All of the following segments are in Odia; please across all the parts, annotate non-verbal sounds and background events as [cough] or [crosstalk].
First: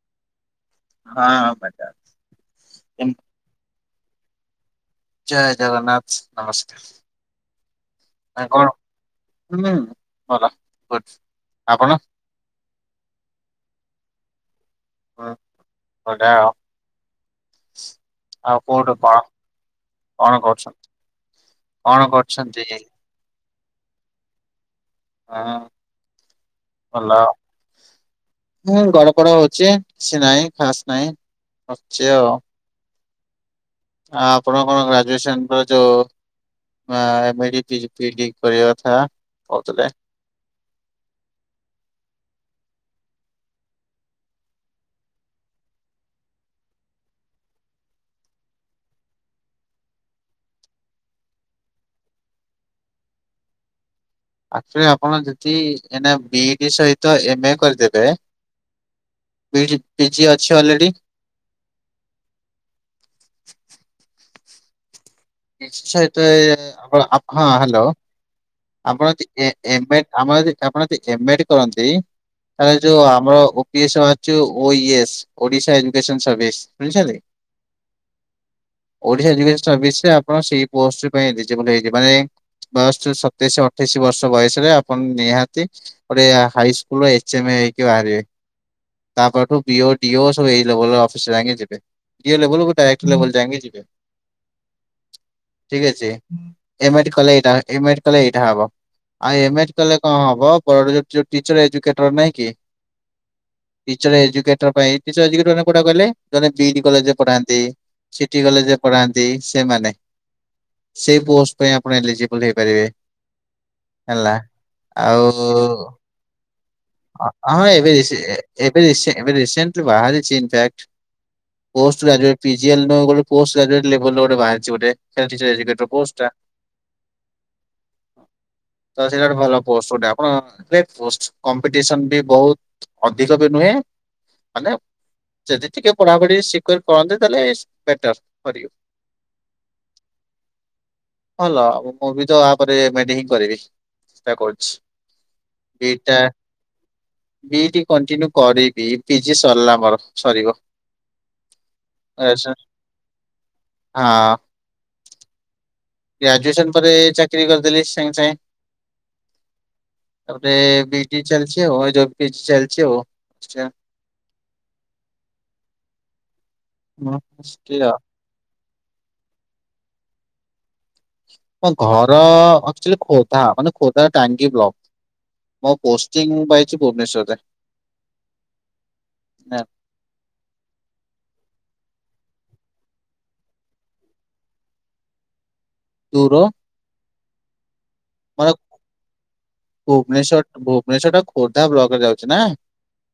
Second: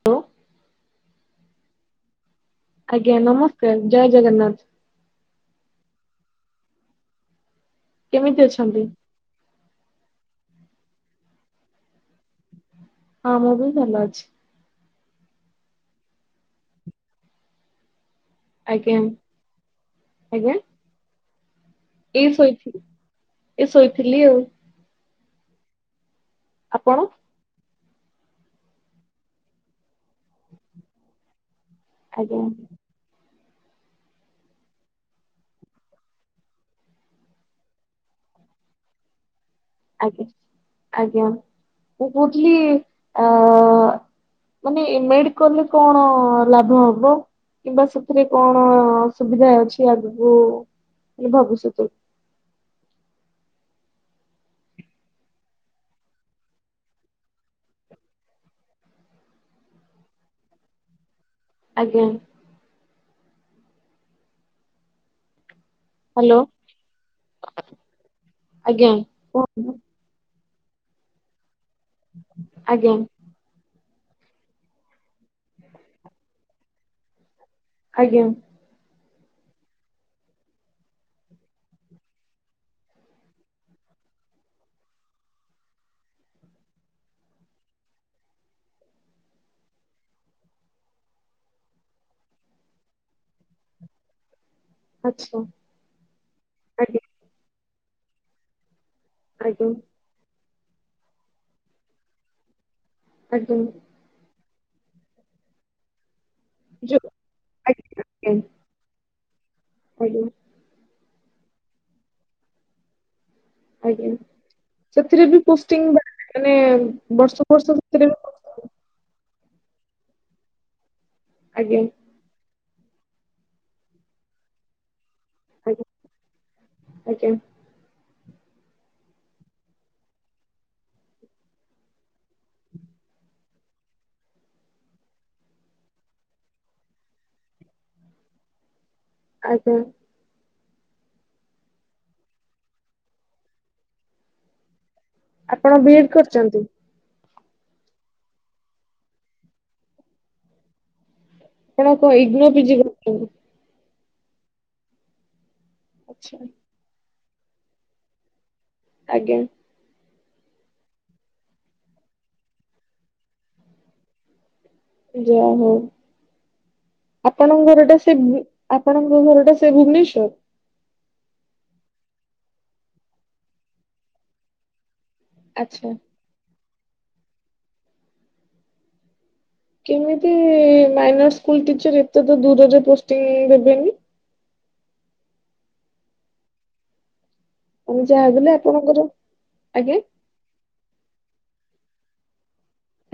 ହାଲୋ। ହଁ ପାଜା। ଆଜ୍ଞା ନମସ୍କାର ଜୟ ଜଗନ୍ନାଥ। ଜୟ ଜଗନ୍ନାଥ ନମସ୍କାର। କେମିତି କଣ ଅଛନ୍ତି? ହୁଁ ଭଲ ଗୁଡ୍ସ୍ ଆପଣ? ହଁ ମୁଁ ବି ଭଲ ଅଛି। ହଁ ଅଧା ଆଉ କୋଉଠୁ ଆଜ୍ଞା କଁ କଣ ଆଜ୍ଞା କରୁଛନ୍ତି? କଣ ଏଇ କରୁଛନ୍ତି ଶୋଇଥିଲି ଏଇ ଶୋଇଥିଲି ଆଉ। ହଁ ଆପଣ ଭଲ ଆଉ। ହୁଁ ଘର କଡରେ ଅଛି କିଛି ନାହିଁ ଖାସ୍ ନାହିଁ ଅଛି ଆଉ। ଆଜ୍ଞା ଆଉ ଆପଣ କଣ ଗ୍ରାଜୁଏସନ୍ ପରେ ଯୋଉ ଆ M A D P H P H D କରିବା କଥା କହୁଥିଲେ। ଆଜ୍ଞା ଆଜ୍ଞା ମୁଁ କହୁଥିଲି ଆ ମାନେ ଏମ୍ ଏ ଡି କଲେ କଣ ଲାଭ ହବ? କିମ୍ବା ସେଥିରେ କଣ ସୁୁବିଧା ଅଛି ଆଗକୁ ମୁଁ ଭାବୁଛି ସେତବେଳୁ‌। ଆକ୍ଚୁଲିରେ ଆପଣ ଯଦି ଏବେ ବି ଡି ସହିତ ଏମ୍ କରିଦେବେ ବି ଡି ପି ଜି ଅଛି ଅଲରେଡି? ଆଜ୍ଞା। ନିଶ୍ଚୟ ହ୍ୟାଲୋ ସେଥିପାଇଁ ଆପଣ ହଁ ହ୍ୟାଲୋ। ଆଜ୍ଞା ଆପଣ ଯଦି ଏ କୁହନ୍ତୁ ଏବେ ଆମର ଯଦି ଆପଣ ଯଦି ଏମ ଏଡ କରନ୍ତି ତାହେଲେ ଆଜ୍ଞା ଯୋଉ ଆମର ଇଏସ ବାହାରିଛି ଓ ଇ ଏସ ଓଡ଼ିଶା ଇନସ୍ପେସନ ସର୍ଭିସ ଶୁଣିଛନ୍ତି? ଆଜ୍ଞା। ଓଡିଶା ଏଜୁକେଶନ ସର୍ଭିସରେ ଆପଣ ସେଇ ପୋଷ୍ଟ ପାଇଁ ଏଲିଜିବୁଲ ହେଇକି ମାନେ ବୟସ ସତେଇଶ ଅଠେଇଶି ବର୍ଷ ବୟସରେ ଆପଣ ନିହାତି ଗୋଟେ ହାଇସ୍କୁଲ ଏଚ ଏମ୍ ଏ ହେଇକି ବାହାରିବେ। ତାପରଠୁ ବିଓ ଡିଓ ସବୁ ଏଇ ଲେବୁଲ୍ ଅଫିସର୍ ଯାଙ୍କେ ଯିବେ ଇଏ ଲେବଲକୁ ଟାଇଟ ଲେବଲ ଜାଙ୍କେ ଯିବେ। ଆଚ୍ଛା ଠିକ ଅଛି ଆଜ୍ଞା ଏମିତି କଲେ ଏଇଟା ଏମିତି କଲେ ଏଇଟା ହବ। ଆ ଏମେଏଟ୍ ଆଜ୍ଞା କଲେ କଣ ହବ ଟିଚର୍ ଏଜୁକେଟର ନାଇଁ କି ଆଜ୍ଞା। ଟିଚର୍ସ ଏଜୁକେଟର ପାଇଁ ଟିଚର୍ସ ଏଜୁକେଟର ମାନେ କାଉଟା କହିଲେ ଯୋଉମାନେ ବିଇଡି ଯୋଉ କଲେଜରେ ପଢାନ୍ତି। ଆଜ୍ଞା ସିଟି କଲେଜରେ ପଢାନ୍ତି ସେମାନେ ହ୍ୟାଲୋ। ସେଇ ପୋଷ୍ଟ ପାଇଁ ଆପଣ ଇଲିଜିିବୁଲ ହେଇପାରିବେ। ଆଜ୍ଞା ହେଲା ସେଥିରେ ଆଉ ବି ପୋଷ୍ଟିଂ ମାନେ ବର୍ଷ ହଁ ବର୍ଷ ଏବେ ସେଥିରେ ବି [unintelligible] ଏବେ ଏବେ ରିସେଣ୍ଟଲି ବାହାରିଛି ଇନ୍ଫାକ୍ଟ ଆଜ୍ଞା post graduate P G L ପାଇଁ ଗୋଟେ ପୋଷ୍ଟ [unintelligible] ଲେବେଲ ର ଗୋଟେ ବାହାରିଛି ବୋଧେ ଆଜ୍ଞା [unintelligible] ପୋଷ୍ଟ ଟା। ଆଜ୍ଞା। ତ ସେଇଟା ଗୋଟେ ଆପଣ [unintelligible] ପୋଷ୍ଟ କମ୍ପିଡିସନ ବି ବହୁତ। ଅଧିକବି ନୁହେଁ ମାନେ ଯଦି ଟିକେ ପଢାପଢି ସେକ୍ୟୁର କରନ୍ତି ତାହେଲେ ବେଟର କରିବ। ଆଜ୍ଞା। ଭଲ ହବ ମୁଁ ବି ତ ଆ ପରେ ମେଡି ହିଁ କରିବି ଚେଷ୍ଟା କରୁଛି। ଆପଣ ବି ଇଡି ବିଟା କରିଛନ୍ତି? ବିଇଡି କଣ୍ଟିନ୍ୟୁ କରିବି ପିଜି ସରିଲା ମୋର ସରିବ। ଆପଣ କଣ ଆଚ୍ଛା [unintelligible] ପିଜି କରିଛନ୍ତି ହଁ। ଆଚ୍ଛା ଗ୍ରାଜୁଏସନ ପରେ ଚାକିରି କରିଦେଲି ସାଙ୍ଗେ ସାଙ୍ଗେ। ଆଜ୍ଞା। ତାପରେ ବିଜି ଚାଲିଛି ଆଉ ଏଇଯୋଇ ପିଜି ଚାଲିଛି ଆଉ। ଯା ହଉ ହଁ, ଆପଣ ହଷ୍ଟେଲ। ଘର ଟା ସେ ଆପଣଙ୍କ ଘର ଟା ସେଇ ଭୁବନେଶ୍ଵର? ମୋ ଘର ଏକ୍ଟୁଲି ଖୋର୍ଦ୍ଧା ମାନେ ଖୋର୍ଦ୍ଧ ଟାଙ୍ଗି ବ୍ଲକ ମୋ ଆଚ୍ଛା ପୋ [inaudible] ପାଇଛି ଭୁବନେଶ୍ୱରରେ। ନା କେମିତି ମାଇନର ସ୍କୁଲ ଟିଚର ଏତେ ତ ଦୂରରେ ପୋଷ୍ଂ ଦେବେନି? ଦୂର? ଆମେ ଯାହାବି ହେଲେ ମାନେ ଆପଣଙ୍କର ଆଜ୍ଞା ଭୁବନେଶ୍ଵର ଭୁବନେଶ୍ଵର ଟା ଖୋର୍ଦ୍ଧା ବ୍ଲକରେ ଯାଉଛି ନା?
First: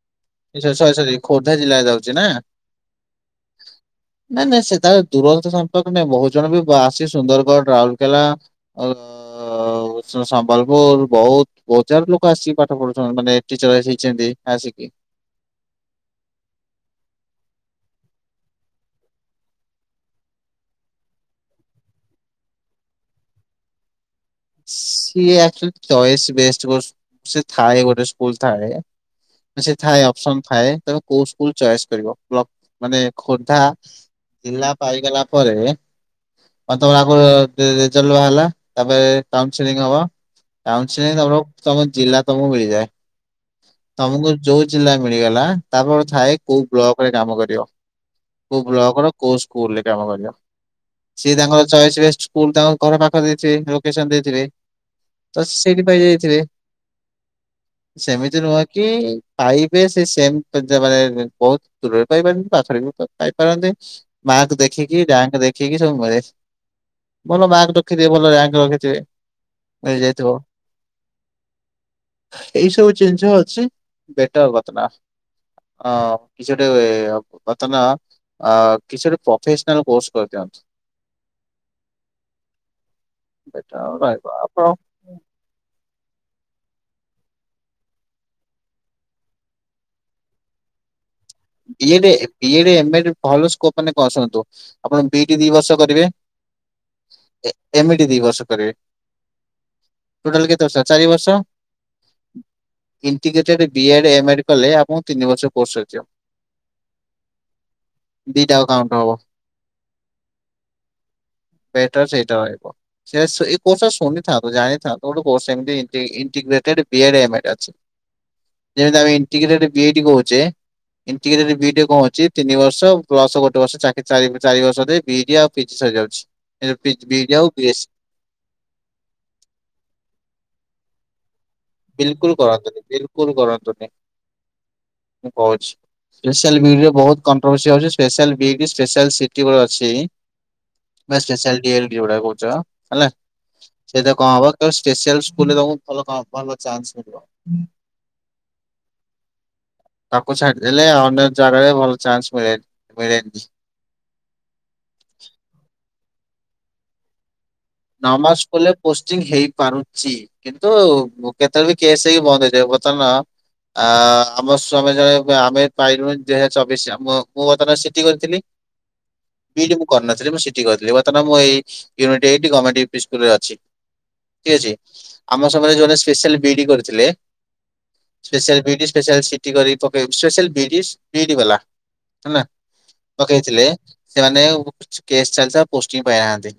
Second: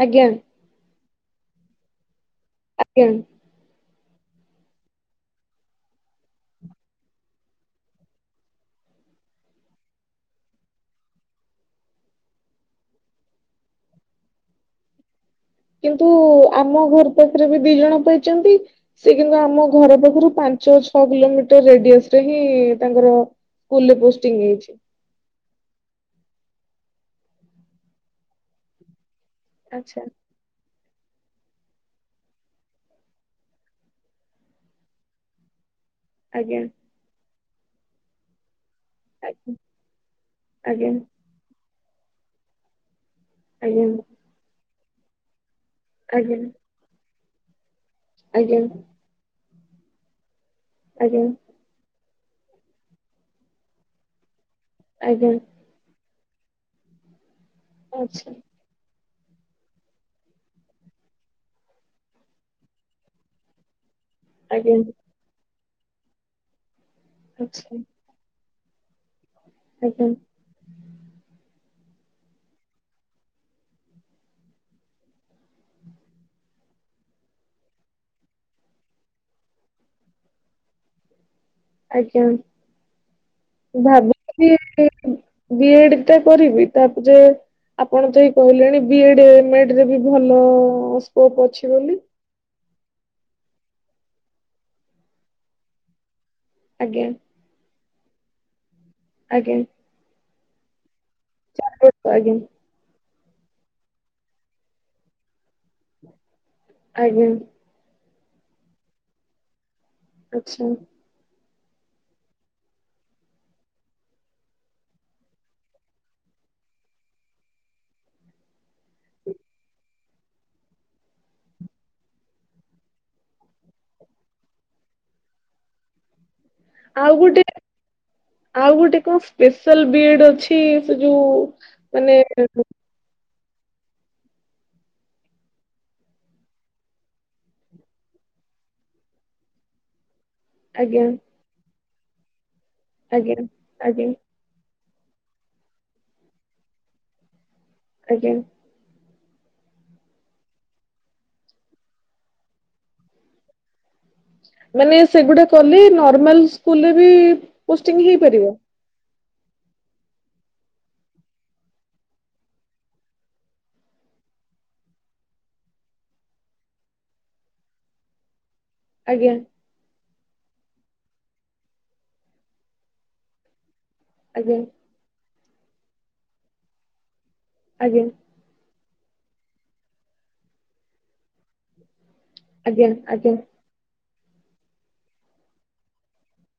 ଆଜ୍ଞା। ସରି ସରି ଖୋର୍ଦ୍ଧା ଜିଲ୍ଲାରେ ଯାଉଛି ନା। ଆଜ୍ଞା। ନାଇଁ ନାଇଁ ସେଟ ଦୂର ସମ୍ପର୍କ ନାଇଁ ବହୁତ ଜଣ ବି ଆସି ସୁନ୍ଦରଗଡ଼ ରାଉରକେଲା ଆ ଓଡ଼ିଶା ର ସମ୍ବଲପୁର ବହୁତ ବହୁସାରା ଲୋକ ଆସିକି ପାଠ ପଢ଼ୁଛନ୍ତି ମାନେ ଟିଚର୍ସ ହେଇଛନ୍ତି ଆସିକି। କିନ୍ତୁ ଆମ ଘର ପାଖରେ ବି ଦି ଜଣ ପାଇଛନ୍ତି। ସେ କିନ୍ତୁ ଆମ ଘର ପାଖରୁ ପାଞ୍ଚ ଛଅ କିଲୋମିଟର ରେଡିଅସ ରେ ହିଁ ତାଙ୍କର ସ୍କୁଲରେ ପୋଷ୍ଟଟିଂ ସିଏ ଆଚୁଏଲି ଚଏସ ବେଷ୍ଟ କୋଷ ସେ ଥାଏ ଗୋଟେ ସ୍କୁଲ ଥାଏ ସେ ଥାଇ ଆଚ୍ଛା ଅପସନ ଥାଏ ତମେ କୋଉ ସ୍କୁଲ ଚଏସ୍ କରିବ, ମାନେ ଖୋର୍ଦ୍ଧା ଜିଲ୍ଲା ପାଇଗଲା ପରେ ଆଜ୍ଞା। ମାନେ ତମର ଆଗରୁ ତେ ରେଜଲ୍ଟ ବାହାରିଲା ତାପରେ କାଉନସିଲଂ ହବ। ଆଜ୍ଞା କାଉନସିଲଂ ତମର ତମ ଜିଲ୍ଲା ତମକୁ ମିଳିଯାଏ। ଆଜ୍ଞା। ଆମକୁ ଯୋଉ ଜିଲ୍ଲା ମିଳିଗଲା ତାପରେ ଗୋଟେ ଆଜ୍ଞା ଥାଏ କୋଉ ବ୍ଲକ ରେ କାମ କରିବ। ଆଜ୍ଞା ଆଜ୍ଞା କୋଉ ବ୍ଲକ ର କୋଉ ସ୍କୁଲରେ କାମ କରିବା ଆଜ୍ଞା ସିଏ ତାଙ୍କର ଚଏସବେଶ ସ୍କୁଲ ତାଙ୍କ ଘର ପାଖ ଦେଇଥିବେ, ଲୋକେସନ ଦେଇଥିବେ, ଆଜ୍ଞା। ତ ସେଇଠି ପାଇ ଯାଇଥିବେ। ଆଚ୍ଛା ସେମିତି ନୁହଁ କି ପାଇବେ ସେ ସେ ମାନେ ବହୁତ ଦୂରରେ ପାଇପାରନ୍ତି, ପାଖରେ ବି ପାଇପାରନ୍ତି ମାର୍କ ଆଜ୍ଞା ଦେଖିକି ରାଙ୍କ ଦେଖିକି ସବୁ ମିଳେ। ଭଲ ଆଚ୍ଛା ମାର୍କ ରଖିଥିବେ, ଭଲ ରାଙ୍କ ରଖିଥିବେ। ମିଳି ଯାଇଥିବ। ହୁଁ ଏଇ ସବୁ ଜିନିଷ ଅଛି, ବେଟର କଥା ନା ଅ କିଛିଟା ବତ ନା ଅ କିଛି ଗୋଟେ ପ୍ରଫେସନାଲ କୋର୍ସ କରିଦିଅନ୍ତୁ। ଆଜ୍ଞା ବେଟର ଆଉ ରହିବ ଆପଣ ଭାବୁଥିଲି ବି ଏ ଡ ଟା କରିବି, ତାପରେ ଆପଣ ତ ଏଇ କହିଲେଣି ବି ଏ ଡ, ଏ ମ ଡ ରେ ବି ଭଲ ସ୍କୋପ୍ ଅ ବି ଏ ଡ, ଏ ମ ଡ ରେ ଭଲ ସ୍କୋପ୍ ମାନେ କଣ ଶୁଣନ୍ତୁ, ଆପଣ ବି ଇ ଡି ଦି ବର୍ଷ କରିବେ ଆଜ୍ଞା। ଏ ମି ଡି ଦି ବର୍ଷ କରିବେ। ଆଜ୍ଞା। ଟୋଟାଲ କେତେ ବର୍ଷ ହେଲା, ଚାର ବର୍ଷ। ଚା ଆ [unintelligible] ଇଣ୍ଟିଗ୍ରେଟେଡ ବି ଏ ଡ, ଏ ମ ଡ କଲେ ଆପଣ ତିନି ବର୍ଷ କୋର୍ସ ସରିଯିବ। ଆଜ୍ଞା। ଦିଟାଙ୍କ କାଉଣ୍ଟର ହବ। ଆଚ୍ଛା। ବେଟର ସେଇଟା ରହିବ। ସେ ଏଇ କୋର୍ସଟା ଶୁଣିଥାନ୍ତି, ଜାଣିଥାନ୍ତୁ ଗୋଟେ କୋଷ ଏମତି ଇଣ୍ଟିଗ୍ରେଟେଡ ବି ଏ ଡ, ଏ ମ ଡ ଅଛି। ଯେମିତି ଆମେ ଇଣ୍ଟିଗ୍ରେଟେଡ ବି ଏ ଡି କହୁଛେ ଇଣ୍ଟିଗ୍ରେଟେଡ ବି ଏ ଡି ରେ କଣ ହଉଛି, ତିନି ବର୍ଷ ପ୍ଲସ ଗୋଟେ ବର୍ଷ ଚାରି ଚାରି ଚାରି ବର୍ଷ ରେ ବି ଇ ଡି ଆଉ ପିଜ ସରିଯାଉଛି। ଆଉ ବିଇଡି ଗୋଟେ ବିଏସି ଆଉ ଗୋଟେ କଣ ସ୍ପେଶାଲ ବି ଏ ଡ ଅଛି। ସେ ଯୋଉ ମାନେ ବିଲକୁଲ କରନ୍ତୁନି, ବିଲକୁଲ କରନ୍ତୁନି। ମୁଁ କହୁଛି। ସେପ୍ସିଆଲ ବିଡି ରେ ବହୁତ୍ କଣ୍ଟ୍ରଭସି ହୋଉଛି ସେପ୍ସିଆଲ ବିଡି ସ୍ପେଶାଲ ସିଟି ଅଛି। ଆଜ୍ଞା ସେପ୍ସିଆଲ ଡିଏଲ୍ଡି ଯୌଡା କହୁଛ ହେଲା ଆଜ୍ଞା ଆଜ୍ଞା ସେଟା କଣ ହବ ସେପ୍ସିଆଲ ସ୍କୁଲ୍ ରେ ଭଲ ଚାନ୍ସ ମିଳିବ। ଆଜ୍ଞା। ତାକୁ ଛାଡିଦେଲେ ଅନ୍ୟ ଜାଗାରେ ଭଲ ଚାନ୍ସ ମିଳେନ ମିଳେନି। ମାନେ ସେଗୁଡା କଲେ ନର୍ମାଲ ସ୍କୁଲରେ ବି ପୋଷ୍ଟିଂ ନର୍ମାଲ ହେଇପାରିବ ସ୍କୁଲ ରେ ପୋଷ୍ଟିଙ୍ଗ ହେଇପାରୁଛି କିନ୍ତୁ କେତେବେଳେ ବି କେସ୍ ହେଇକି ବନ୍ଦ ହେଇଯିବ ପଚାରୁନ ଆ ଆମ ସ୍ୱାମୀ ଜଣେ ଆମେ ପାଇଲୁ ଦୁଇ ହଜାର ଚବିଶୀ ଆମେ ମୁଁ ବର୍ତ୍ତମାନ ସିଠି କରିଥିଲି। ଆଜ୍ଞା। ବିଡି ମୁଁ କରିନଥିଲି ମୁଁ ସିିଟି କହିଥିଲି ବର୍ତ୍ତମାନ ମୁଁ ଏଇ [inaudible] ଅଛି। ଠିକ ଆଜ୍ଞା ଅଛି ଆମ ସମୟରେ ଯୋମନେ ସ୍ପେଶାଆଲ ବିଡି କରିଥିଲେ ଆଜ୍ଞା। ସ୍ପେଶାଲ ବିଡି ସ୍ପେଶାଲ ସିଟି କରି ପକେଇବ ସ୍ପେଶାଲ ବିଡି ବିଡି ବାଲା ହେନା ଆଜ୍ଞା ଆଜ୍ଞା ପକେଇଥିଲେ ସେମାନେ କେସ୍ ଚାଲିଥିଲା ପୋଷ୍ଟିଂ ପାଇନାହାନ୍ତି।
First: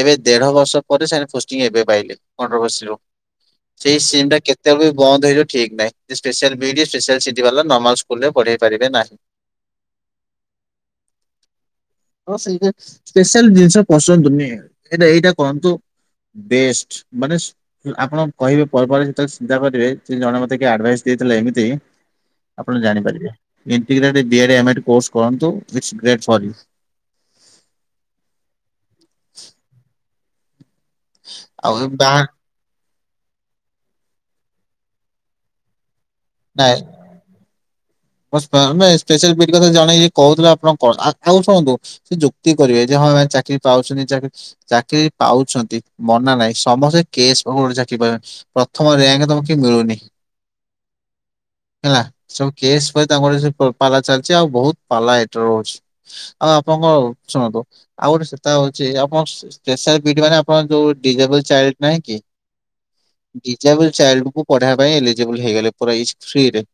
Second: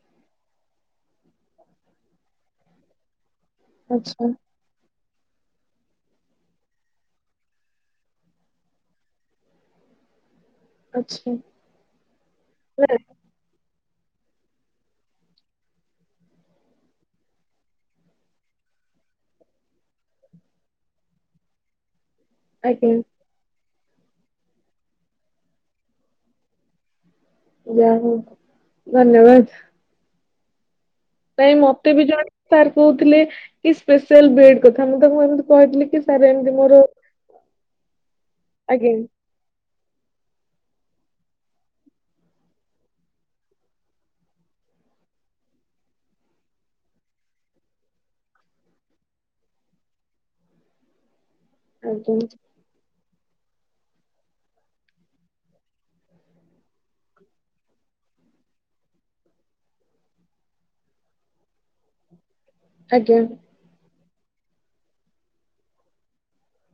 ଏବେ ଦେଢ ବର୍ଷ ପରେ ସେ ପୋଷ୍ଟିଙ୍ଗ ଏବେ ପାଇଲେ [unintelligible] ଯୋଉ ସେ ଆଚ୍ଛା ସିନ୍ ଟା କେ କେତେ ବି ବନ୍ଦ ହେଇ ଠିକ ନାହିଁ ଯେ ନର୍ମାଲ ବିଇଡି ନର୍ମାଲ ସିଟି ବାଲା ନର୍ମାଲ ସ୍କୁଲ୍ ରେ ପଢେଇ ପାରିବେ ନାହିଁ। ଆଚ୍ଛା ହ ସେଇଟା ନା ସ୍ପେଶାଲ ଜିନିଷ ପସନ୍ତ ନୁହେଁ। ହେଲେ ଏଇଟା କରନ୍ତୁ ବେଷ୍ଟ ମାନେ ଆପଣ କହିବେ ପରେ ପରେ ଯେତେବେଳେ ଚିନ୍ତା କରିବେ ସେ ଜଣେ ମତେ କିଏ ଆଡଭାଇସ ଦେଇଥିଲେ ଏମିତି ଆପଣ ଆଜ୍ଞା ଜାଣିପାରିବେ integrated D A ଡ୍, M A D course କରନ୍ତୁ। If great for you. ଯା ହଉ ଧନ୍ୟବାଦ। ନାଇଁ ଆଉ ଏ ମତେ ବି ବାହା ଜଣେ ସାର୍ କହୁଥିଲେ କି ସ୍ପେଶାଲ ବି ଏ ଡ କଥା ମୁଁ ତାକୁ ଏମତି କହିଥିଲି କି ସାର୍ ଏମତି ମୋର ସ୍ପା ଆମେ ଆଜ୍ଞା ସ୍ପେଶାଲ ବିଡ୍ କଥା ଜଣେଇକି କହୁଥିଲା ଆପଣ କଣ ଆଉ ଶୁଣନ୍ତୁ ସେ ଯୁକ୍ତି କରିବେ ଯେ ହଁ ଏମାନେ ଚାକିରି ପାଉୁଚନ୍ତି ଚାକିରି ଚାକିରି ପାଉଛନ୍ତି ମନା ନାଇଁ ସମସ୍ତେ କେସ୍ [inaudible] ଚାକିରି ପାଏ। ପ୍ରଥମ ରାୟଙ୍କ ତମ କୁ କିନ୍ତୀ ମିଳୁନି? ହେଲା ଆଜ୍ଞା ସବୁ କେସ୍ ପରେ ତାଙ୍କର ସବୁ ପାଲା ଚାଲିଛି ଆଉ ବହୁତ ପାଲା ଏଥର ରହୁଛି। ଆଉ ଆପଣଙ୍କ ଶୁଣନ୍ତୁ ଆଉ ଗୋଟେ ସେତା ହଉଛି ଆପଣ ସେ ସ୍ପେସାଲ୍ ବି ଇ ଡି ମାନେ ଆପଣଙ୍କ ଯୋଉ ଡିଜେବଲ ଚାଇଲଡ୍ ନାହିଁ କି? ଆଜ୍ଞା। ଡିକାବୁଲ ଚାଇଲ୍ଡ କୁ ପଢବା ପାଇଁ ଏଲିଜିବୁଲ୍ ହେଇଗଲେ ପୁରା ଫ୍ରି ରେ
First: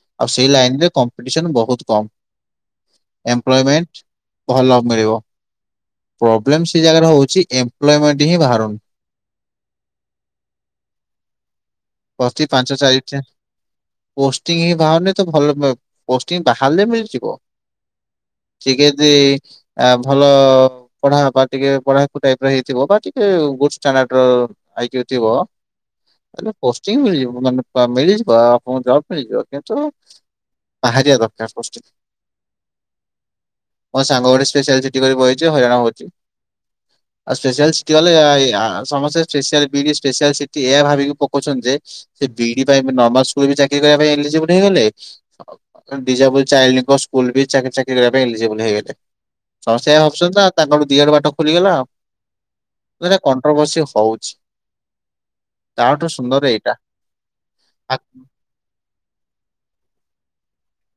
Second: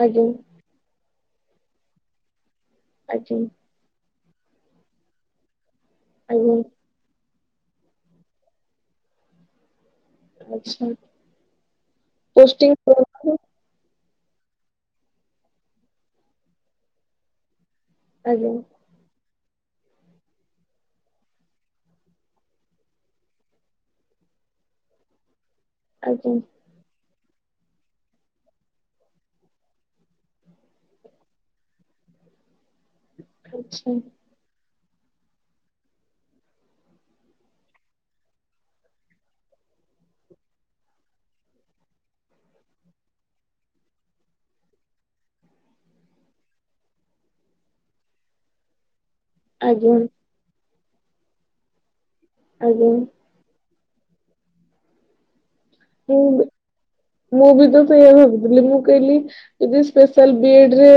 ଆଜ୍ଞା ଆଉ ସେ ଲାଇନରେ କମ୍ପିଟିସନ ବହୁତ କମ୍ ଆଜ୍ଞା ଏମ୍ପ୍ଲୟମେଣ୍ଟ ଭଲ ମିଳିବ ଆଜ୍ଞା ପ୍ରୋବ୍ଲେମ ସେ ଜାଗାରେ ହଉଛି ଏମ୍ପ୍ଲୟମେଣ୍ଟ ହିଁ ବାହାରୁନି। ଆଛା। ଅତି ପାଞ୍ଚ ଚାରିଟା ପୋଷ୍ଟିଂ ହଁ ବାରୁନି ତ ଭଲ ପ ପୋଷ୍ଟିଂ ବାହାରିଲେ ମିଳିଯିବ। ଆଜ୍ଞା। ଟିକେଦି ଆ ଭଲ ପଢା ବା ଟିକେ ପଢା କୁ ଟାଇପ୍ ର ହେଇଥିବ ବା ଟିକେ ଗୁଡ ଷ୍ଟାଣ୍ଡଡ୍ ଆଇ କୋଉ ହେଇଥିବ ଆଜ୍ଞା ପୋଷ୍ଟିଙ୍ଗ ମିଳିଯିବ ମାନେ ପା ମିଳିଯିବ ଆଣଙ୍କୁ ଜବ୍ ମିଳିଯିବ କିନ୍ତୁ ବାହାରିଆ ଦରକାର ପୋଷ୍ଟିଙ୍ଗ ଆଚ୍ଛା ମୋ ସାଙ୍ଗ ଗୋଟେ ସ୍ପେସିଆଲ ବହିଛି ହଇରାଣ ହଉଛି। ଆଉ ସ୍ପେଶଆଲ ସିଟି ଗଲେ ସମସ୍ତେ ସ୍ପେଶଆଲ ବି ସ୍ପେଶାଲ ସିଟି ଏଇଆ ଭାବିକି ପ କହୁଛନ୍ତି ଯେ ବିଇଡି ନମର୍କୁ ବି ଚାକିରି କରିବା ପାଇଁ ଏଲିଜିିବଲ ହେଇଗଲେ ଡିଯାବୁଲ ସ୍କୁଲ ବି ଚାକି ଚାିରି ଏଲିଜିବଲ ହେଇଗଲେ। [unintelligible] ଆଜ୍ଞା ଭାବୁଛନ୍ତି ନା ତାଙ୍କଠୁ ଦିଆଡେ ବାଟ ଖୋଲିଗଲା ଆଉ। ଆଜ୍ଞା କଣ୍ଟ୍ରଭସି ହଉଛି ତା ମୁଁ ବି ମୁଁ ବି ତ ସେଇୟ ଭାବୁଥିଲି ମୁଁ କହିଲି ଯଦି ସ୍ପେଶାଲ ବିଇଡ ରେ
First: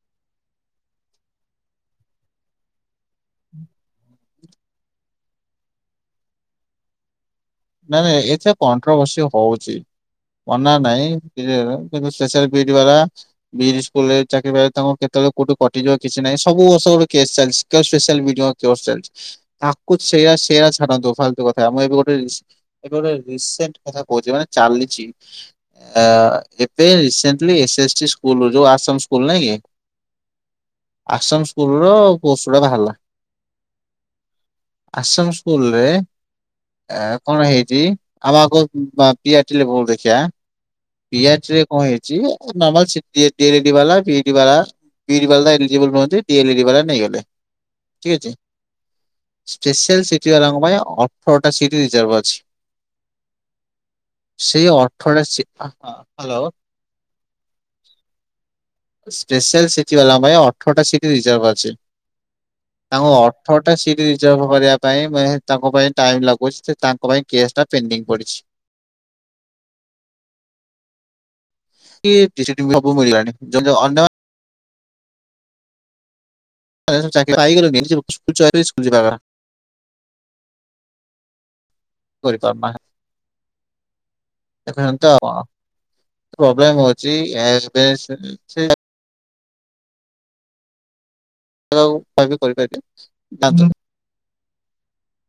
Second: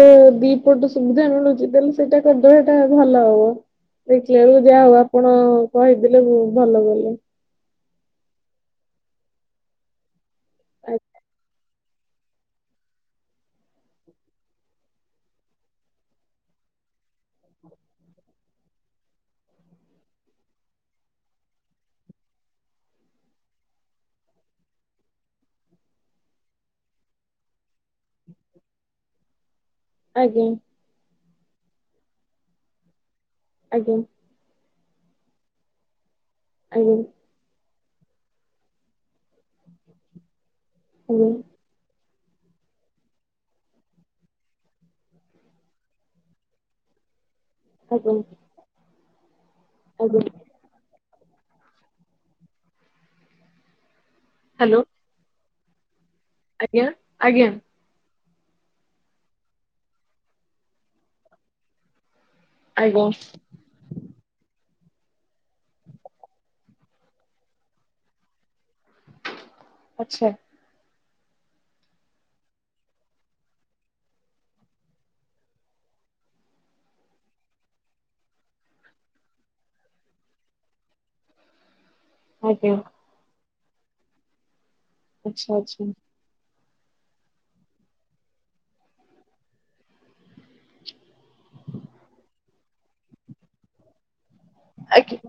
ଦି ପଟୁ ସୁବିଧା ମିଳୁଛି ତାହେଲେ ସେଇଟା କରିଦେବେ ସେଇଟା ଭଲ ହବ। ଦେଖିଲେ ବେଳୁ ଯାଆ ହଉ ଆପଣ କହିଦେଲେ ଭଲ କଲେ। ନାଇଁ ନାଇଁ ଏତେ କଣ୍ଟ୍ରଭର୍ସି ହଉଛି ମନା ଆ- ନାଇଁ ଶେଷରେ ବିଇଡ ଵାଲା ବିଜ ସ୍କୁଲ ରେ ଚାକିରି ବା ତାଙ୍କ କେତେବେଳେ କୋଉଠି କଟିଯିବ କିଛି ନାହିଁ ସବୁ ବର୍ଷ କେ ସ୍ପେଶଲ ବିିଡିଓ ଚା ତାକୁ ସେଇା ସେଇା ଛାଡ଼ନ୍ତୁ ଫାଲତୁ କଥା ମୁଁ ଏବେ ଗୋଟେ ଏବେ ରିସେଣ୍ଟ କଥା କହୁଛ ମାନେ ଚାଲିଚି ଏବେ ରେସେଣ୍ଟଲି ଏସଏସଟି ସ୍କୁଲ ଯୋଉ ଅସସମ ସ୍କୁଲ ନାହିଁ କି ଆଜ୍ଞା ଆସାମ ସ୍କୁଲ ର ପୋଷ୍ଟଟୁା ବାହାରିଲା ଆଜ୍ଞା ଆସାମ ସ୍କୁଲରେ ଆଜ୍ଞା ଆ କଣ ହେଇଛିି ଆମ ଆଗ ପିଆରେ ବ ଦେଖିବା ଆଜ୍ଞା ପିଆରେ କଣ ହେଇଛିର୍ମା ବାଡି ବାଲା ବିଇ ବା ଏଲିଜିିବଲ୍ୁହନ୍ତି ଡିଇଡି ବାଲା ନେଇଗଲେ। ଠିକ ଆଜ୍ଞା ଅଛି। ସ୍ପେଶାଲ ଆଜ୍ଞା ସିଟି ଅ ରଙ୍ଗ ପାଇଁାଇ ଅଠରଟା ସିଟି ରିଜାର୍ଭ ଅଛି। ସେଇ ହ୍ୟାଲୋ ଅର୍ଥଟ ହ୍ୟାଲୋ ଆଜ୍ଞା ଆଜ୍ଞା ସ୍ପେଶାଲ ସିଟି ବାଲା ପାଇଁ ଅଠରଟା ସିଟି ରିଜର୍ଭ ଅଛି ଆଜ୍ଞା ତାଙ୍କୁ ଛଅଟା ସିଟ୍ ରିଜର୍ଭ କରିବା ପାଇଁ ମ ତାଙ୍କ ପାଇଁ ଟାଇମ୍ ଲାଗୁଛି ସେ ତାଙ୍କ ପାଇଁ କେସ୍ଟା ପେଣ୍ଡିଙ୍ଗ ପଡ଼ିଛି। ଆଛା ସବୁ ମିଳଗଣି ଅନ୍ୟ ଚାକିରି ପାଇଗଲେଣି [unintelligible] ଆଜ୍ଞା କରିପାରୁନାହାନ୍ତି [unintelligible] ତ ଆଉ କଣ ଆଚ୍ଛା ଆଚ୍ଛା ପ୍ରୋବ୍ଲେମ ହଉଛି ଏଜ ବେସ [unintelligible] ଆଜ୍ଞା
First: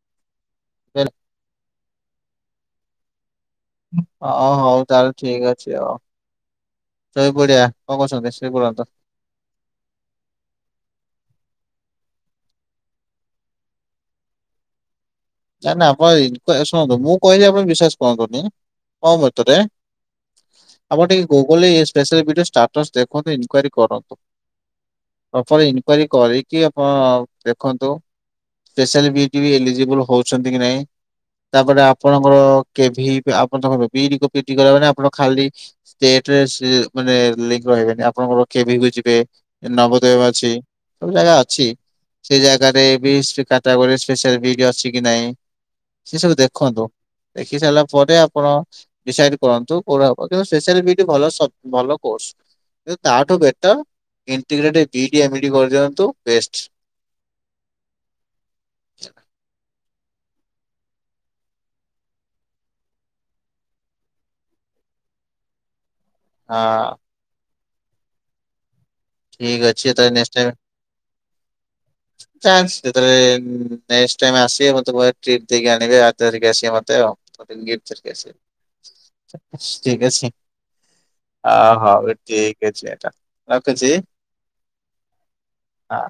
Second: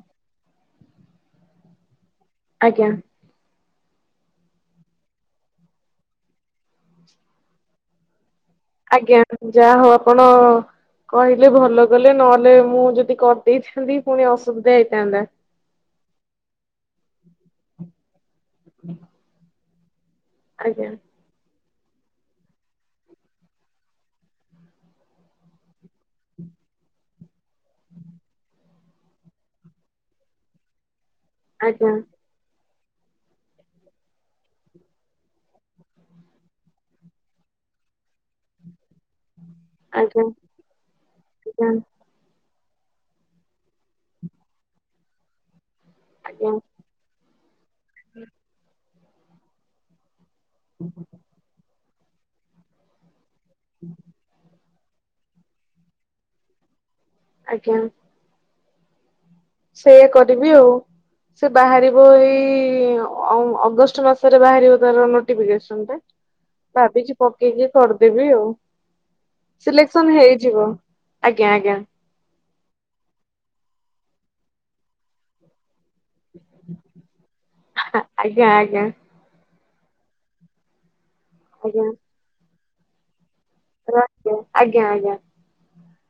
[unintelligible] ଆଜ୍ଞା ଓ ହଉ ତାହେଲେ ଠିକ ଅଛି ଆଉ। ଶୋଇ ପଡିଆ କଣ କହୁଛନ୍ତି ସୋଇ ପଡନ୍ତୁ। ଆଜ୍ଞା ଯାହା ହଉ ଆପଣ କହିଲେ ଭଲ କଲେ ନହେଲେ ମୁଁ ଯଦି କରିଦେଇଥାନ୍ତି ପୁଣି ଅସୁବିଧା ହେଇଥାନ୍ତା। ନାଇ ନା ଆପଣ ଶୁଣନ୍ତୁ ମୁଁ କହିଲି ଆପଣ ବିଶ୍ଵାସ କରନ୍ତୁନି [unintelligible] [unintelligible] ଆମର ଆଜ୍ଞା ଟିକେ ଗୁଗୁଲି [unintelligible] ଷ୍ଟାଟସ୍ ଦେଖୁନ୍ତୁ ଇନୱାରି କରନ୍ତୁ। ପ୍ରପର ଇନକ୍ୱାରି କରିକି ଆପଣ ଦେଖନ୍ତୁ। ସ୍ପାଲ ବି ଏଲିଜିିବଲ ହଉଛନ୍ତି କି ନାଇଁ ତାପରେ ଆଜ୍ଞା ଆପଣ ଆର କେ ଆପଣ ତ କହେ ବିଡି ପିଟି କରିବା ମାନେ ଆପଣ ଖାଲି ଷ୍ଟେଟରେ ସେ ମାନେ ଲିଙ୍କ ରହିବେନି ଆପଣଙ୍କର କେଭିକୁ ଯିବେ ଆଜ୍ଞା ନବଦେବ ଅଛି ସବୁ ଜାଗା ଅଛି। ଆଜ୍ଞା ସେ ଜାଗାରେ ବି କାଟାଗୋରରେ ସ୍ପସିାଆଲ ଭିଡ଼ି ଅଛି କି ନାହିଁ ସେ ସବୁ ଆଜ୍ଞା ଦେଖନ୍ତୁ। ଦେଖି ସାରିଲା ପରେ ଆପଣ ଡିସାଇଡ କରନ୍ତୁ କୋା ହ କିନ୍ତୁ ସ୍ପାଲ ଭଲ ସ ଭଲ କୋର୍ସ କିୁ ତାଠୁ ବେଟରଇଣ୍ଗ୍ ଇଡ଼ିଆ ମିଡି କରିଦିଅନ୍ତୁ ବେଷ୍ଟା। ଆଜ୍ଞା। ସେଇଆ କରିବି ଆଉ। ସେ ବାହାରିବ ଏଇ ଅ ଅଗଷ୍ଟ ମାସରେ ବାହାରିବ ତାର ନୋଟିଫିକସ। ଆସ ହଁ ଭାବିଛି ପକେଇକି କରିଦେବି ଆଉ। ଠିକ ଅଛି ତାହେଲେ ସିଲେକ୍ସନ ନେକ୍ସଟ ହେଇଯିବ ଆଜ୍ଞା ଆଜ୍ଞା। ଚା ଯେତେବେଳେ ନେ ସ୍ ଟାଇମ୍ ଆସିବେ ମତେ କହିବେ କ୍ରିଟ ଦେଇକି ଆଣିବେ। ଧରିକ ଆସିବେ ମତେ ଆଉ ଗିଫ୍ଟ ଧରିକି ଆଜ୍ଞା ଆଜ୍ଞା ଆସିବେ। ଠିକ ଅଛି ଅ ଆଜ୍ଞା ହଉ ଠିକ ଅଛି ଏଟା ରଖୁଛି। ଆଜ୍ଞା ଆଜ୍ଞା। ହଁ।